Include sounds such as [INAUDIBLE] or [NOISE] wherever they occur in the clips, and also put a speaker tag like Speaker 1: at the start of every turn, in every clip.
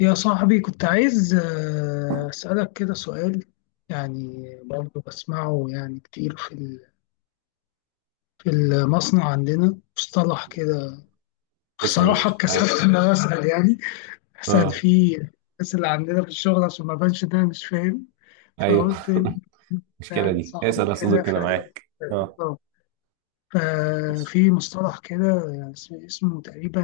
Speaker 1: يا صاحبي كنت عايز أسألك كده سؤال يعني برضه بسمعه يعني كتير في المصنع عندنا مصطلح كده.
Speaker 2: اسأل يا
Speaker 1: بصراحة
Speaker 2: باشا،
Speaker 1: اتكسفت
Speaker 2: معاك.
Speaker 1: إن أنا أسأل يعني أسأل
Speaker 2: اه
Speaker 1: فيه الناس اللي عندنا في الشغل عشان ما أبانش إن أنا مش فاهم،
Speaker 2: ايوه
Speaker 1: فقلت إنت
Speaker 2: [LAUGHS] المشكلة
Speaker 1: يعني
Speaker 2: دي،
Speaker 1: صاحبي
Speaker 2: اسأل يا
Speaker 1: كده
Speaker 2: صديقي، انا معاك. اه
Speaker 1: آه.
Speaker 2: اسأل.
Speaker 1: ففي مصطلح كده يعني اسمه تقريبا،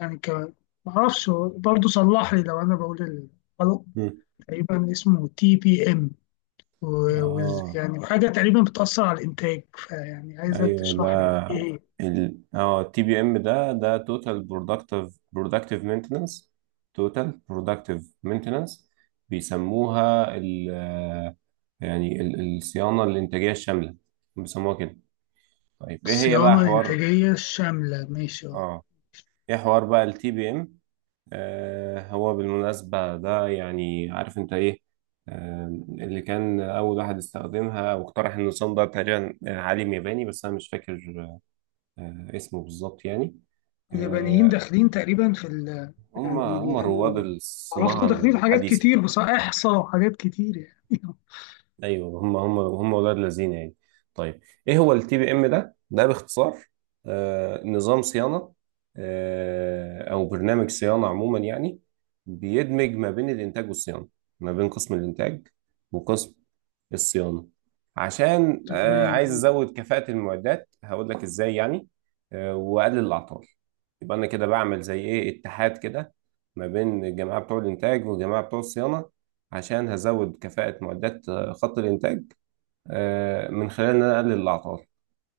Speaker 1: يعني ك... معرفش، برضه صلح لي لو أنا بقول الغلط.
Speaker 2: مم.
Speaker 1: تقريبا اسمه تي بي ام،
Speaker 2: اه،
Speaker 1: يعني اه حاجة تقريبا بتأثر على الإنتاج، فيعني عايزك
Speaker 2: ايوه ده
Speaker 1: تشرح لي إيه هي
Speaker 2: ال اه التي بي ام، ده توتال برودكتيف مينتننس، توتال برودكتيف مينتننس. بيسموها ال آه، يعني الصيانة الإنتاجية الشاملة، بيسموها كده. طيب ايه هي بقى
Speaker 1: الصيانة
Speaker 2: حوار؟
Speaker 1: الإنتاجية الشاملة. ماشي أه.
Speaker 2: اه ايه حوار بقى التي بي ام؟ هو بالمناسبة ده، يعني عارف انت ايه؟ اللي كان أول واحد استخدمها واقترح النظام ده تقريبا عالم ياباني بس أنا مش فاكر اسمه بالظبط يعني.
Speaker 1: اليابانيين
Speaker 2: آه،
Speaker 1: داخلين تقريبا
Speaker 2: هم
Speaker 1: يعني
Speaker 2: هم
Speaker 1: اللي
Speaker 2: رواد
Speaker 1: أنا
Speaker 2: الصناعة
Speaker 1: عرفته داخلين في حاجات
Speaker 2: الحديثة.
Speaker 1: كتير بصراحة، إحصاء وحاجات كتير يعني [LAUGHS]
Speaker 2: ايوه هم ولاد لذين يعني. طيب، ايه هو التي بي ام ده؟ باختصار، نظام صيانه، او برنامج صيانه عموما يعني، بيدمج ما بين الانتاج والصيانه، ما بين قسم الانتاج وقسم الصيانه، عشان عايز
Speaker 1: تمام.
Speaker 2: ازود كفاءه المعدات. هقول لك ازاي يعني، واقلل الاعطال. يبقى انا كده بعمل زي ايه؟ اتحاد كده ما بين الجماعه بتوع الانتاج والجماعه بتوع الصيانه، عشان هزود كفاءة معدات خط الإنتاج، من خلال إن أنا أقلل الأعطال.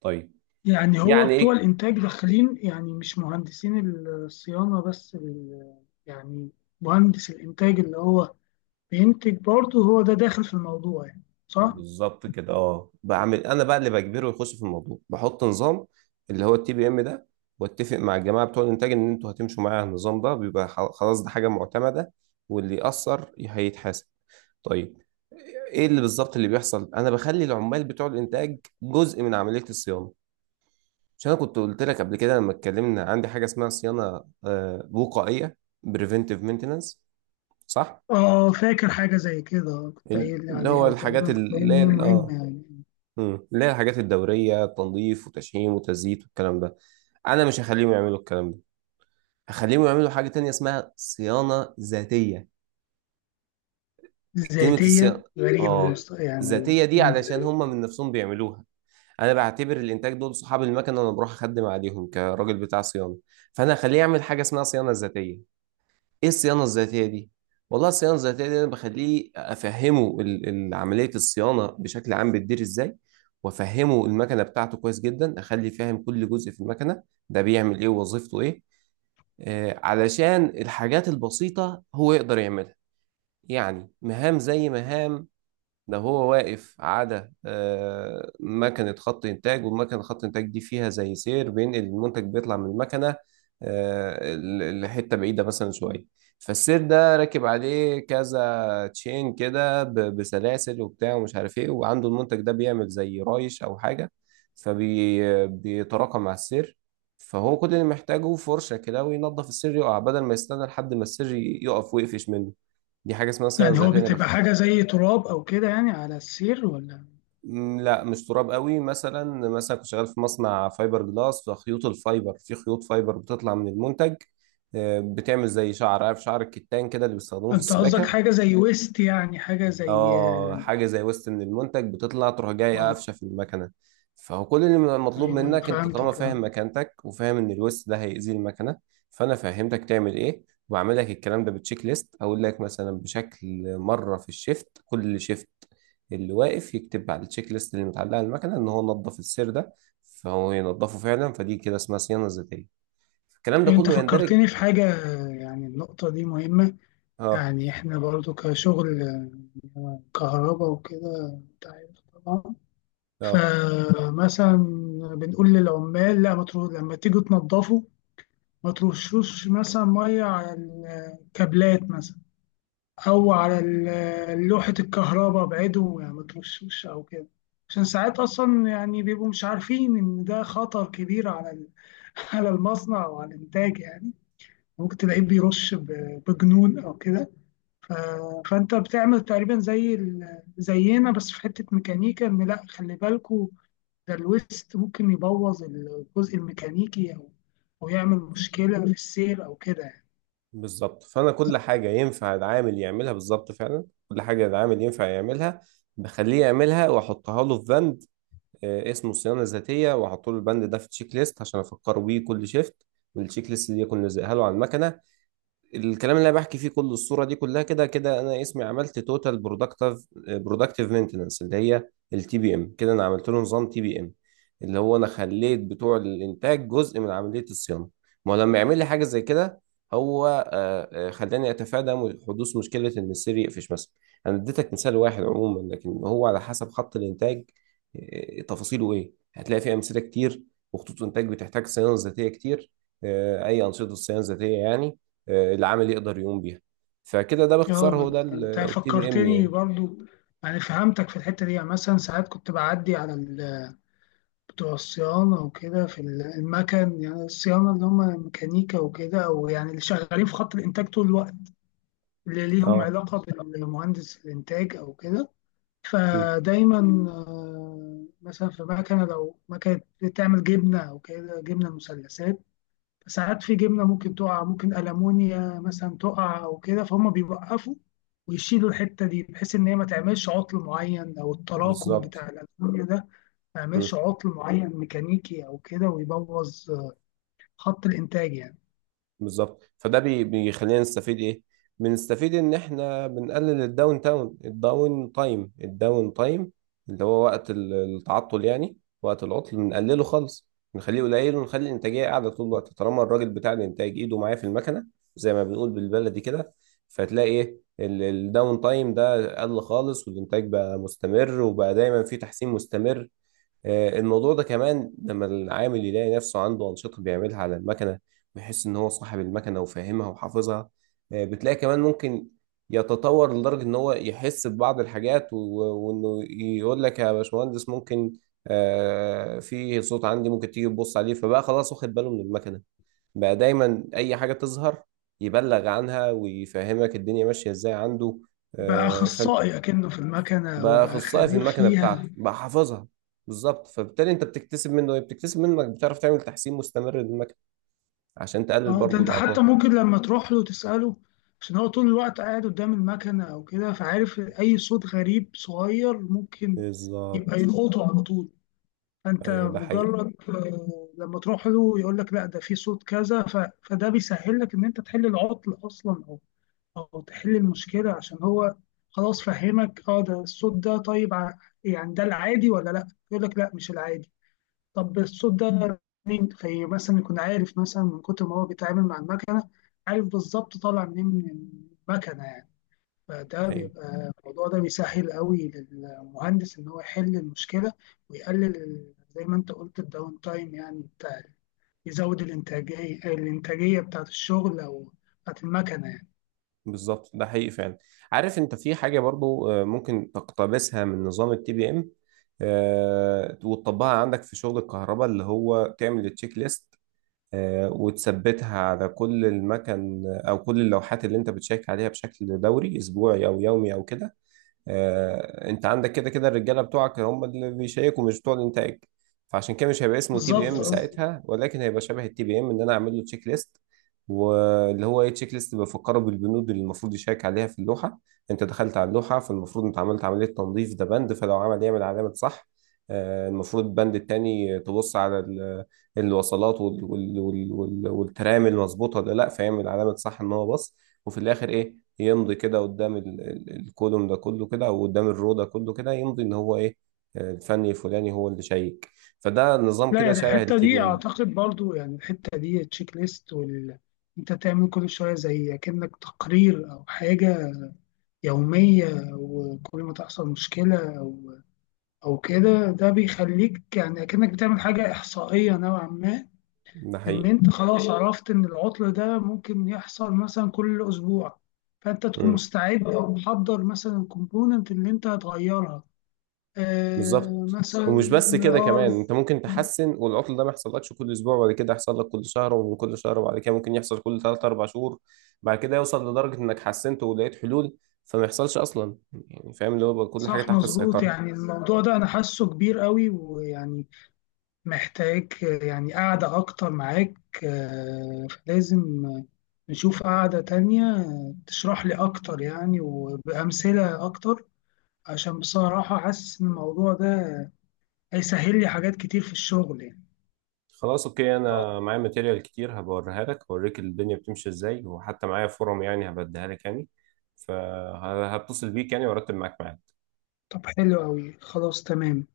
Speaker 2: طيب،
Speaker 1: يعني هو
Speaker 2: يعني
Speaker 1: بتوع
Speaker 2: إيه
Speaker 1: الإنتاج داخلين يعني مش مهندسين الصيانة يعني مهندس الإنتاج اللي هو بينتج برضه، هو ده داخل في الموضوع يعني، صح؟
Speaker 2: بالظبط كده؟ بعمل أنا بقى اللي بجبره يخش في الموضوع، بحط نظام، اللي هو التي بي إم ده، واتفق مع الجماعة بتوع الإنتاج إن أنتوا هتمشوا معايا على النظام ده. بيبقى خلاص ده حاجة معتمدة واللي يأثر هيتحاسب. طيب، إيه اللي بالظبط اللي بيحصل؟ أنا بخلي العمال بتوع الإنتاج جزء من عملية الصيانة. مش انا كنت قلت لك قبل كده لما اتكلمنا عندي حاجه اسمها صيانه وقائيه، بريفنتيف مينتنانس؟ صح.
Speaker 1: اه فاكر حاجة زي كده، كنت قايل لي
Speaker 2: اللي
Speaker 1: عليها
Speaker 2: هو
Speaker 1: وتقريبا
Speaker 2: الحاجات
Speaker 1: كنت
Speaker 2: اللي
Speaker 1: قايل لي
Speaker 2: هي
Speaker 1: مهمة يعني.
Speaker 2: مم. اللي هي الحاجات الدوريه، تنظيف وتشحيم وتزييت والكلام ده. انا مش هخليهم يعملوا الكلام ده، هخليهم يعملوا حاجه تانية اسمها صيانه ذاتيه. كلمه
Speaker 1: ذاتية
Speaker 2: الصيانه
Speaker 1: غريب
Speaker 2: اه
Speaker 1: يعني
Speaker 2: ذاتيه دي،
Speaker 1: مم.
Speaker 2: علشان هم من نفسهم بيعملوها. انا بعتبر الانتاج دول صحاب المكنه، انا بروح اخدم عليهم كراجل بتاع صيانه، فانا هخليه يعمل حاجه اسمها صيانه ذاتيه. ايه الصيانه الذاتيه دي؟ والله الصيانه الذاتيه دي انا بخليه افهمه عمليه الصيانه بشكل عام بتدير ازاي، وافهمه المكنه بتاعته كويس جدا، اخلي فاهم كل جزء في المكنه ده بيعمل ايه ووظيفته ايه، آه علشان الحاجات البسيطه هو يقدر يعملها. يعني مهام زي مهام، ده هو واقف على مكنة خط إنتاج، والمكنة خط إنتاج دي فيها زي سير بينقل المنتج، بيطلع من المكنة لحتة بعيدة مثلا شوية. فالسير ده راكب عليه كذا تشين كده بسلاسل وبتاع ومش عارف ايه، وعنده المنتج ده بيعمل زي رايش أو حاجة فبيتراكم مع السير. فهو كل اللي محتاجه فرشة كده، وينظف السير يقع، بدل ما يستنى لحد ما السير يقف ويقفش منه. دي حاجة اسمها صيانة
Speaker 1: يعني هو
Speaker 2: ذاتية.
Speaker 1: بتبقى حاجة زي تراب أو كده يعني على السير ولا؟
Speaker 2: مم، لا مش تراب قوي. مثلا، مثلا كنت شغال في مصنع فايبر جلاس، فخيوط الفايبر، في خيوط فايبر بتطلع من المنتج، بتعمل زي شعر، عارف شعر الكتان كده اللي بيستخدموه في
Speaker 1: أنت قصدك
Speaker 2: السباكة.
Speaker 1: حاجة زي ويست، يعني حاجة زي.
Speaker 2: اه، حاجه زي وسط، من المنتج بتطلع تروح جاي
Speaker 1: اه،
Speaker 2: قافشه في المكنه. فهو كل اللي مطلوب
Speaker 1: أيوه أيوة،
Speaker 2: منك، انت طالما
Speaker 1: فهمتك
Speaker 2: فاهم
Speaker 1: اه.
Speaker 2: مكانتك وفاهم ان الوسط ده هيأذي المكنه، فانا فهمتك تعمل ايه. وبعمل لك الكلام ده بتشيك ليست، اقول لك مثلا بشكل مره في الشيفت، كل شيفت اللي واقف يكتب على التشيك ليست اللي متعلقه على المكنه ان هو نظف السير ده. فهو ينظفه فعلا، فدي كده اسمها صيانه ذاتيه. الكلام ده
Speaker 1: أنت
Speaker 2: كله يندرج.
Speaker 1: فكرتني في حاجة، يعني النقطة دي مهمة.
Speaker 2: اه
Speaker 1: يعني إحنا برضو كشغل كهرباء وكده أنت عارف طبعا.
Speaker 2: اه،
Speaker 1: فمثلا بنقول للعمال لا ما تروح لما تيجوا تنظفوا، ما ترشوش مثلا ميه على الكابلات مثلا، او على لوحه الكهرباء، ابعدوا يعني ما ترشوش او كده. عشان ساعات اصلا يعني بيبقوا مش عارفين ان ده خطر كبير [LAUGHS] على المصنع او على الانتاج يعني. ممكن تلاقيه بيرش بجنون او كده، ف... فانت بتعمل تقريبا زينا بس في حته ميكانيكا، ان لا خلي بالكوا ده الويست ممكن يبوظ الجزء الميكانيكي او او يعمل مشكله في السير او كده يعني.
Speaker 2: بالظبط. فانا كل حاجه ينفع العامل يعملها، بالظبط فعلا كل حاجه العامل ينفع يعملها بخليه يعملها، واحطها له في بند اسمه صيانه ذاتيه، واحط له البند ده في تشيك ليست عشان افكره بيه كل شيفت، والتشيك ليست دي اكون لازقها له على المكنه. الكلام اللي انا بحكي فيه كله، الصوره دي كلها كده، كده انا اسمي عملت توتال برودكتيف مينتنس، اللي هي التي بي ام. كده انا عملت له نظام تي بي ام، اللي هو انا خليت بتوع الانتاج جزء من عمليه الصيانه. ما هو لما يعمل لي حاجه زي كده، هو خلاني اتفادى حدوث مشكله ان السير يقفش مثلا. انا اديتك مثال واحد عموما، لكن هو على حسب خط الانتاج تفاصيله ايه، هتلاقي فيه امثله كتير، وخطوط انتاج بتحتاج صيانه ذاتيه كتير. اي انشطه صيانه ذاتيه يعني العامل يقدر يقوم بيها. فكده ده
Speaker 1: اه
Speaker 2: باختصار
Speaker 1: ما
Speaker 2: هو ده
Speaker 1: أنا- انت
Speaker 2: التي بي ام
Speaker 1: فكرتني
Speaker 2: يعني.
Speaker 1: برضو يعني فهمتك في الحته دي. يعني مثلا ساعات كنت بعدي بتوع الصيانه وكده في المكن، يعني الصيانه اللي هم ميكانيكا وكده او يعني اللي شغالين في خط الانتاج طول الوقت اللي ليهم
Speaker 2: اه.
Speaker 1: علاقه بالمهندس الانتاج او كده.
Speaker 2: مم.
Speaker 1: فدايما آه، مثلا في مكنه، لو مكنه بتعمل جبنه او كده جبنه مثلثات، ساعات في جبنة ممكن تقع، ممكن ألمونيا مثلا تقع أو كده، فهم بيوقفوا ويشيلوا الحتة دي بحيث إن هي ما تعملش عطل معين، أو التراكم
Speaker 2: بالظبط.
Speaker 1: بتاع الألمونيا ده ما يعملش
Speaker 2: مم.
Speaker 1: عطل معين ميكانيكي أو كده ويبوظ خط الإنتاج يعني.
Speaker 2: بالظبط. فده بيخلينا نستفيد ايه؟ بنستفيد ان احنا بنقلل الداون تاون، الداون تايم، الداون تايم اللي هو وقت التعطل، يعني وقت العطل بنقلله خالص، نخليه قليل، ونخلي الانتاجيه قاعده طول الوقت، طالما الراجل بتاع الانتاج ايده معاه في المكنه، زي ما بنقول بالبلدي كده. فتلاقي ايه، الداون تايم ده قل خالص والانتاج بقى مستمر وبقى دايما في تحسين مستمر. الموضوع ده كمان، لما العامل يلاقي نفسه عنده أنشطة بيعملها على المكنة، ويحس إن هو صاحب المكنة وفاهمها وحافظها، بتلاقي كمان ممكن يتطور لدرجة إن هو يحس ببعض الحاجات وإنه يقول لك يا باشمهندس ممكن في صوت عندي، ممكن تيجي تبص عليه. فبقى خلاص واخد باله من المكنة، بقى دايما أي حاجة تظهر يبلغ عنها ويفهمك الدنيا ماشية إزاي عنده.
Speaker 1: بقى
Speaker 2: فأنت
Speaker 1: أخصائي أكنه في المكنة
Speaker 2: بقى
Speaker 1: وبقى
Speaker 2: اخصائي في
Speaker 1: خبير
Speaker 2: المكنه بتاعته،
Speaker 1: فيها.
Speaker 2: بقى حافظها. بالظبط. فبالتالي انت بتكتسب منه ايه؟ بتكتسب منك بتعرف تعمل تحسين مستمر للمكنه عشان تقلل
Speaker 1: اه ده
Speaker 2: برضو
Speaker 1: أنت
Speaker 2: الاعطال.
Speaker 1: حتى ممكن لما تروح له تسأله، عشان هو طول الوقت قاعد قدام المكنة أو كده فعارف أي صوت غريب صغير ممكن يبقى
Speaker 2: بالظبط.
Speaker 1: يلقطه على طول. فانت
Speaker 2: ايوه، ده حقيقي.
Speaker 1: مجرد آه، لما تروح له يقول لك لا ده في صوت كذا، فده بيسهل لك ان انت تحل العطل اصلا او او تحل المشكله، عشان هو خلاص فهمك اه ده الصوت ده. طيب يعني ده العادي ولا لا، يقول لك لا مش العادي. طب الصوت ده منين؟ في مثلا يكون عارف مثلا من كتر ما هو بيتعامل مع المكنه، عارف بالظبط طالع منين من المكنه يعني. فده
Speaker 2: ايوه،
Speaker 1: بيبقى الموضوع ده بيسهل قوي للمهندس ان هو يحل المشكله ويقلل زي ما انت قلت الداون تايم يعني بتاع، يزود الانتاجيه بتاعت الشغل او بتاعت المكنه يعني.
Speaker 2: بالظبط، ده حقيقي فعلا. عارف انت في حاجه برضو ممكن تقتبسها من نظام التي بي ام وتطبقها عندك في شغل الكهرباء، اللي هو تعمل التشيك ليست وتثبتها على كل المكن او كل اللوحات اللي انت بتشيك عليها بشكل دوري اسبوعي او يومي او كده. انت عندك كده كده الرجاله بتوعك هم اللي بيشيكوا مش بتوع الانتاج، فعشان كده مش هيبقى اسمه تي بي
Speaker 1: بالظبط
Speaker 2: ام
Speaker 1: آه.
Speaker 2: ساعتها، ولكن هيبقى شبه التي بي ام، ان انا اعمل له تشيك ليست. واللي هو ايه تشيك ليست؟ بفكره بالبنود اللي المفروض يشيك عليها في اللوحه. انت دخلت على اللوحه، فالمفروض انت عملت عمليه تنظيف، ده بند، فلو عمل يعمل علامه صح. المفروض البند التاني، تبص على الوصلات والترام، المظبوطه ولا لا، فيعمل علامه صح ان هو بص. وفي الاخر ايه، يمضي كده قدام الكولوم ده كله كده، او قدام الرو ده كله كده، يمضي ان هو ايه الفني الفلاني هو اللي شيك. فده نظام
Speaker 1: لا
Speaker 2: كده
Speaker 1: يعني
Speaker 2: شبه
Speaker 1: الحته
Speaker 2: التي
Speaker 1: دي
Speaker 2: بي ام.
Speaker 1: اعتقد برضو يعني الحته دي التشيك ليست وال انت تعمل كل شويه زي كأنك تقرير او حاجه يوميه، وكل ما تحصل مشكله او او كده، ده بيخليك يعني كأنك بتعمل حاجه احصائيه نوعا ما،
Speaker 2: ده
Speaker 1: ان
Speaker 2: حقيقي.
Speaker 1: انت خلاص عرفت ان العطل ده ممكن يحصل مثلا كل اسبوع، فانت تكون
Speaker 2: امم.
Speaker 1: مستعد او محضر مثلا الكومبوننت اللي انت هتغيرها آه
Speaker 2: بالظبط. ومش
Speaker 1: مثلا
Speaker 2: بس كده،
Speaker 1: اه.
Speaker 2: كمان انت ممكن تحسن والعطل ده ما يحصلكش كل اسبوع، وبعد كده يحصل لك كل شهر، ومن كل شهر وبعد كده ممكن يحصل كل 3 4 شهور، بعد كده يوصل لدرجة انك حسنت ولقيت حلول فما يحصلش اصلا. يعني فاهم اللي هو، يبقى كل حاجة
Speaker 1: صح
Speaker 2: تحت
Speaker 1: مظبوط.
Speaker 2: السيطرة.
Speaker 1: يعني الموضوع ده انا حاسه كبير قوي ويعني محتاج آه، يعني قاعدة اكتر معاك آه، فلازم آه، نشوف قاعدة تانية تشرح لي اكتر يعني وبأمثلة اكتر، عشان بصراحة حاسس ان الموضوع ده هيسهل لي حاجات كتير في الشغل يعني.
Speaker 2: خلاص اوكي، انا معايا ماتيريال كتير هبوريها لك، هوريك الدنيا بتمشي ازاي، وحتى معايا فورم يعني هبديها لك يعني، فهتصل بيك يعني وارتب معاك معاها.
Speaker 1: طب حلو قوي، خلاص تمام.